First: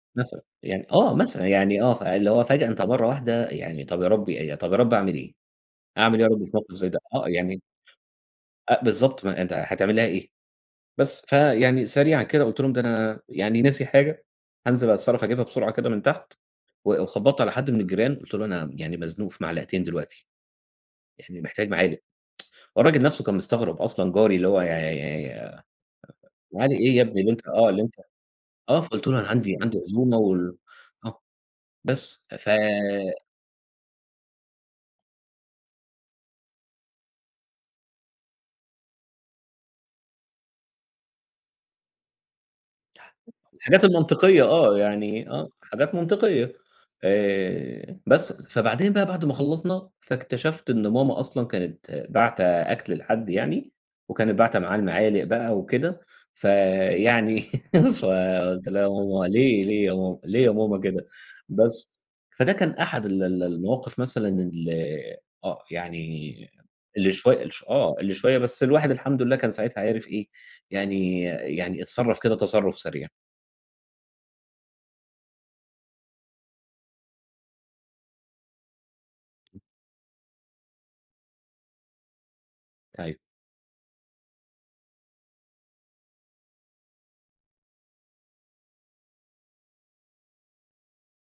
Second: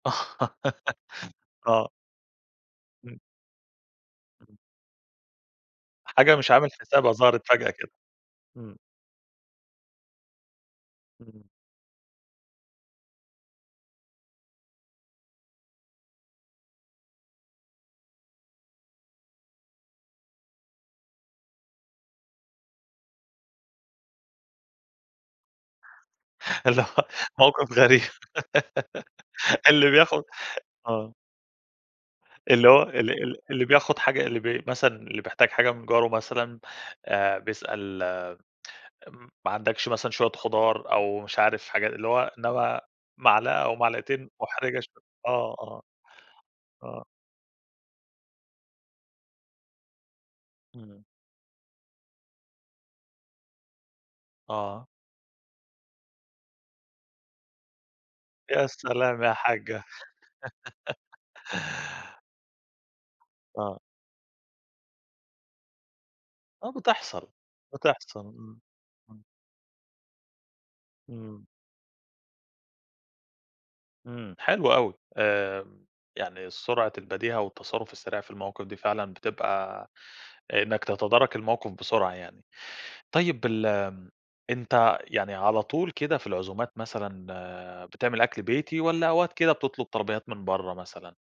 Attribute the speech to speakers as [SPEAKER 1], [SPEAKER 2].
[SPEAKER 1] مثلًا. يعني آه مثلًا، يعني
[SPEAKER 2] آه.
[SPEAKER 1] آه، فاللي هو فجأة أنت مرّة
[SPEAKER 2] إمم.
[SPEAKER 1] واحدة يعني طَب يا رَبّي ي
[SPEAKER 2] اهم.
[SPEAKER 1] طَب يا رَبّي أعمِل إيه؟ أعمل إيه يا
[SPEAKER 2] حاجة
[SPEAKER 1] رَبّي في
[SPEAKER 2] مش عامل
[SPEAKER 1] موقِف زي ده؟
[SPEAKER 2] حسابها
[SPEAKER 1] آه،
[SPEAKER 2] ظهرت
[SPEAKER 1] يعني
[SPEAKER 2] فجأة كده. إمم.
[SPEAKER 1] أ بالضبط. ما أنت هتعمل لها إيه؟ بس،
[SPEAKER 2] إمم.
[SPEAKER 1] فيعني سريعًا كده قُلت لهم: "ده أنا يعني ناسي حاجة هانزل أتصرّف أجيبها بسرعة كده من تحت." و وخبّطت على حد من الجيران، قُلت له: "أنا يعني مزنوق في معلقتين دلوقتي يعني محتاج معالق." هو الراجل نَفْسه كان مستغرب أصلًا جاري اللي هو يع ي "معالِق
[SPEAKER 2] اللي
[SPEAKER 1] إيه يا
[SPEAKER 2] هو
[SPEAKER 1] ابني اللي أنت" آه،
[SPEAKER 2] موقِف
[SPEAKER 1] اللي أنت
[SPEAKER 2] غريب.
[SPEAKER 1] آه. فقُلت له: "أنا عندي عندي
[SPEAKER 2] اللي
[SPEAKER 1] عزومة
[SPEAKER 2] بياخُد
[SPEAKER 1] وال"
[SPEAKER 2] آه.
[SPEAKER 1] آه. بس، ف
[SPEAKER 2] اللي هو ال ال اللي بياخُد حاجة اللي بي مثلًا اللي بيحتاج حاجة من جاره مثلًا، آآ بيسأل م ما عندكش مثلًا شوية خُضار أو مش عارف حاجا اللي هو إنما معلقة أو
[SPEAKER 1] الحاجات
[SPEAKER 2] معلقتين
[SPEAKER 1] المنطقية آه،
[SPEAKER 2] مُحرِجة شوي
[SPEAKER 1] يعني آه.
[SPEAKER 2] آه، آه.
[SPEAKER 1] حاجات منطقية،
[SPEAKER 2] آه.
[SPEAKER 1] آآ بس. فبعدين بقى بعد ما خلّصنا، فاكتشفت إن
[SPEAKER 2] إمم.
[SPEAKER 1] ماما أصلًا كانت باعتة أكْل لحد يعني وكانت باعتة معاه
[SPEAKER 2] آه.
[SPEAKER 1] المعالِق بقى وكده، فيعني فقُلت
[SPEAKER 2] يا
[SPEAKER 1] لها: "يا
[SPEAKER 2] سلام
[SPEAKER 1] ماما
[SPEAKER 2] يا
[SPEAKER 1] ليه،
[SPEAKER 2] حاجّة.
[SPEAKER 1] ليه يا ماما، ليه يا ماما كده؟" بس. فده كان أحد ال ال
[SPEAKER 2] آه.
[SPEAKER 1] المواقِف مثلًا اللي آه. يعني
[SPEAKER 2] آه
[SPEAKER 1] اللي
[SPEAKER 2] بتحصل،
[SPEAKER 1] شوية اللي ش آه. اللي
[SPEAKER 2] بتحصل،
[SPEAKER 1] شوية،
[SPEAKER 2] إمم.
[SPEAKER 1] بس الواحد الحمد
[SPEAKER 2] إمم.
[SPEAKER 1] لله كان ساعتها عِرِف إيه، يعني
[SPEAKER 2] إمم.
[SPEAKER 1] يعني اتصرّف كده تصرُّف سريع.
[SPEAKER 2] إمم، حلو أوي. آمم يعني سرعة البديهة والتصرُّف السريع في المواقِف دي فعلًا بتبقى إنّك تتدارَك الموقِف بسرعة يعني.
[SPEAKER 1] أيوه.
[SPEAKER 2] طيب الم أنت يعني على طول كده في العزومات مثلًا بتعمل أكل بيتي والّا أوقات كده بتطلُب طلبيّات من برّه مثلًا؟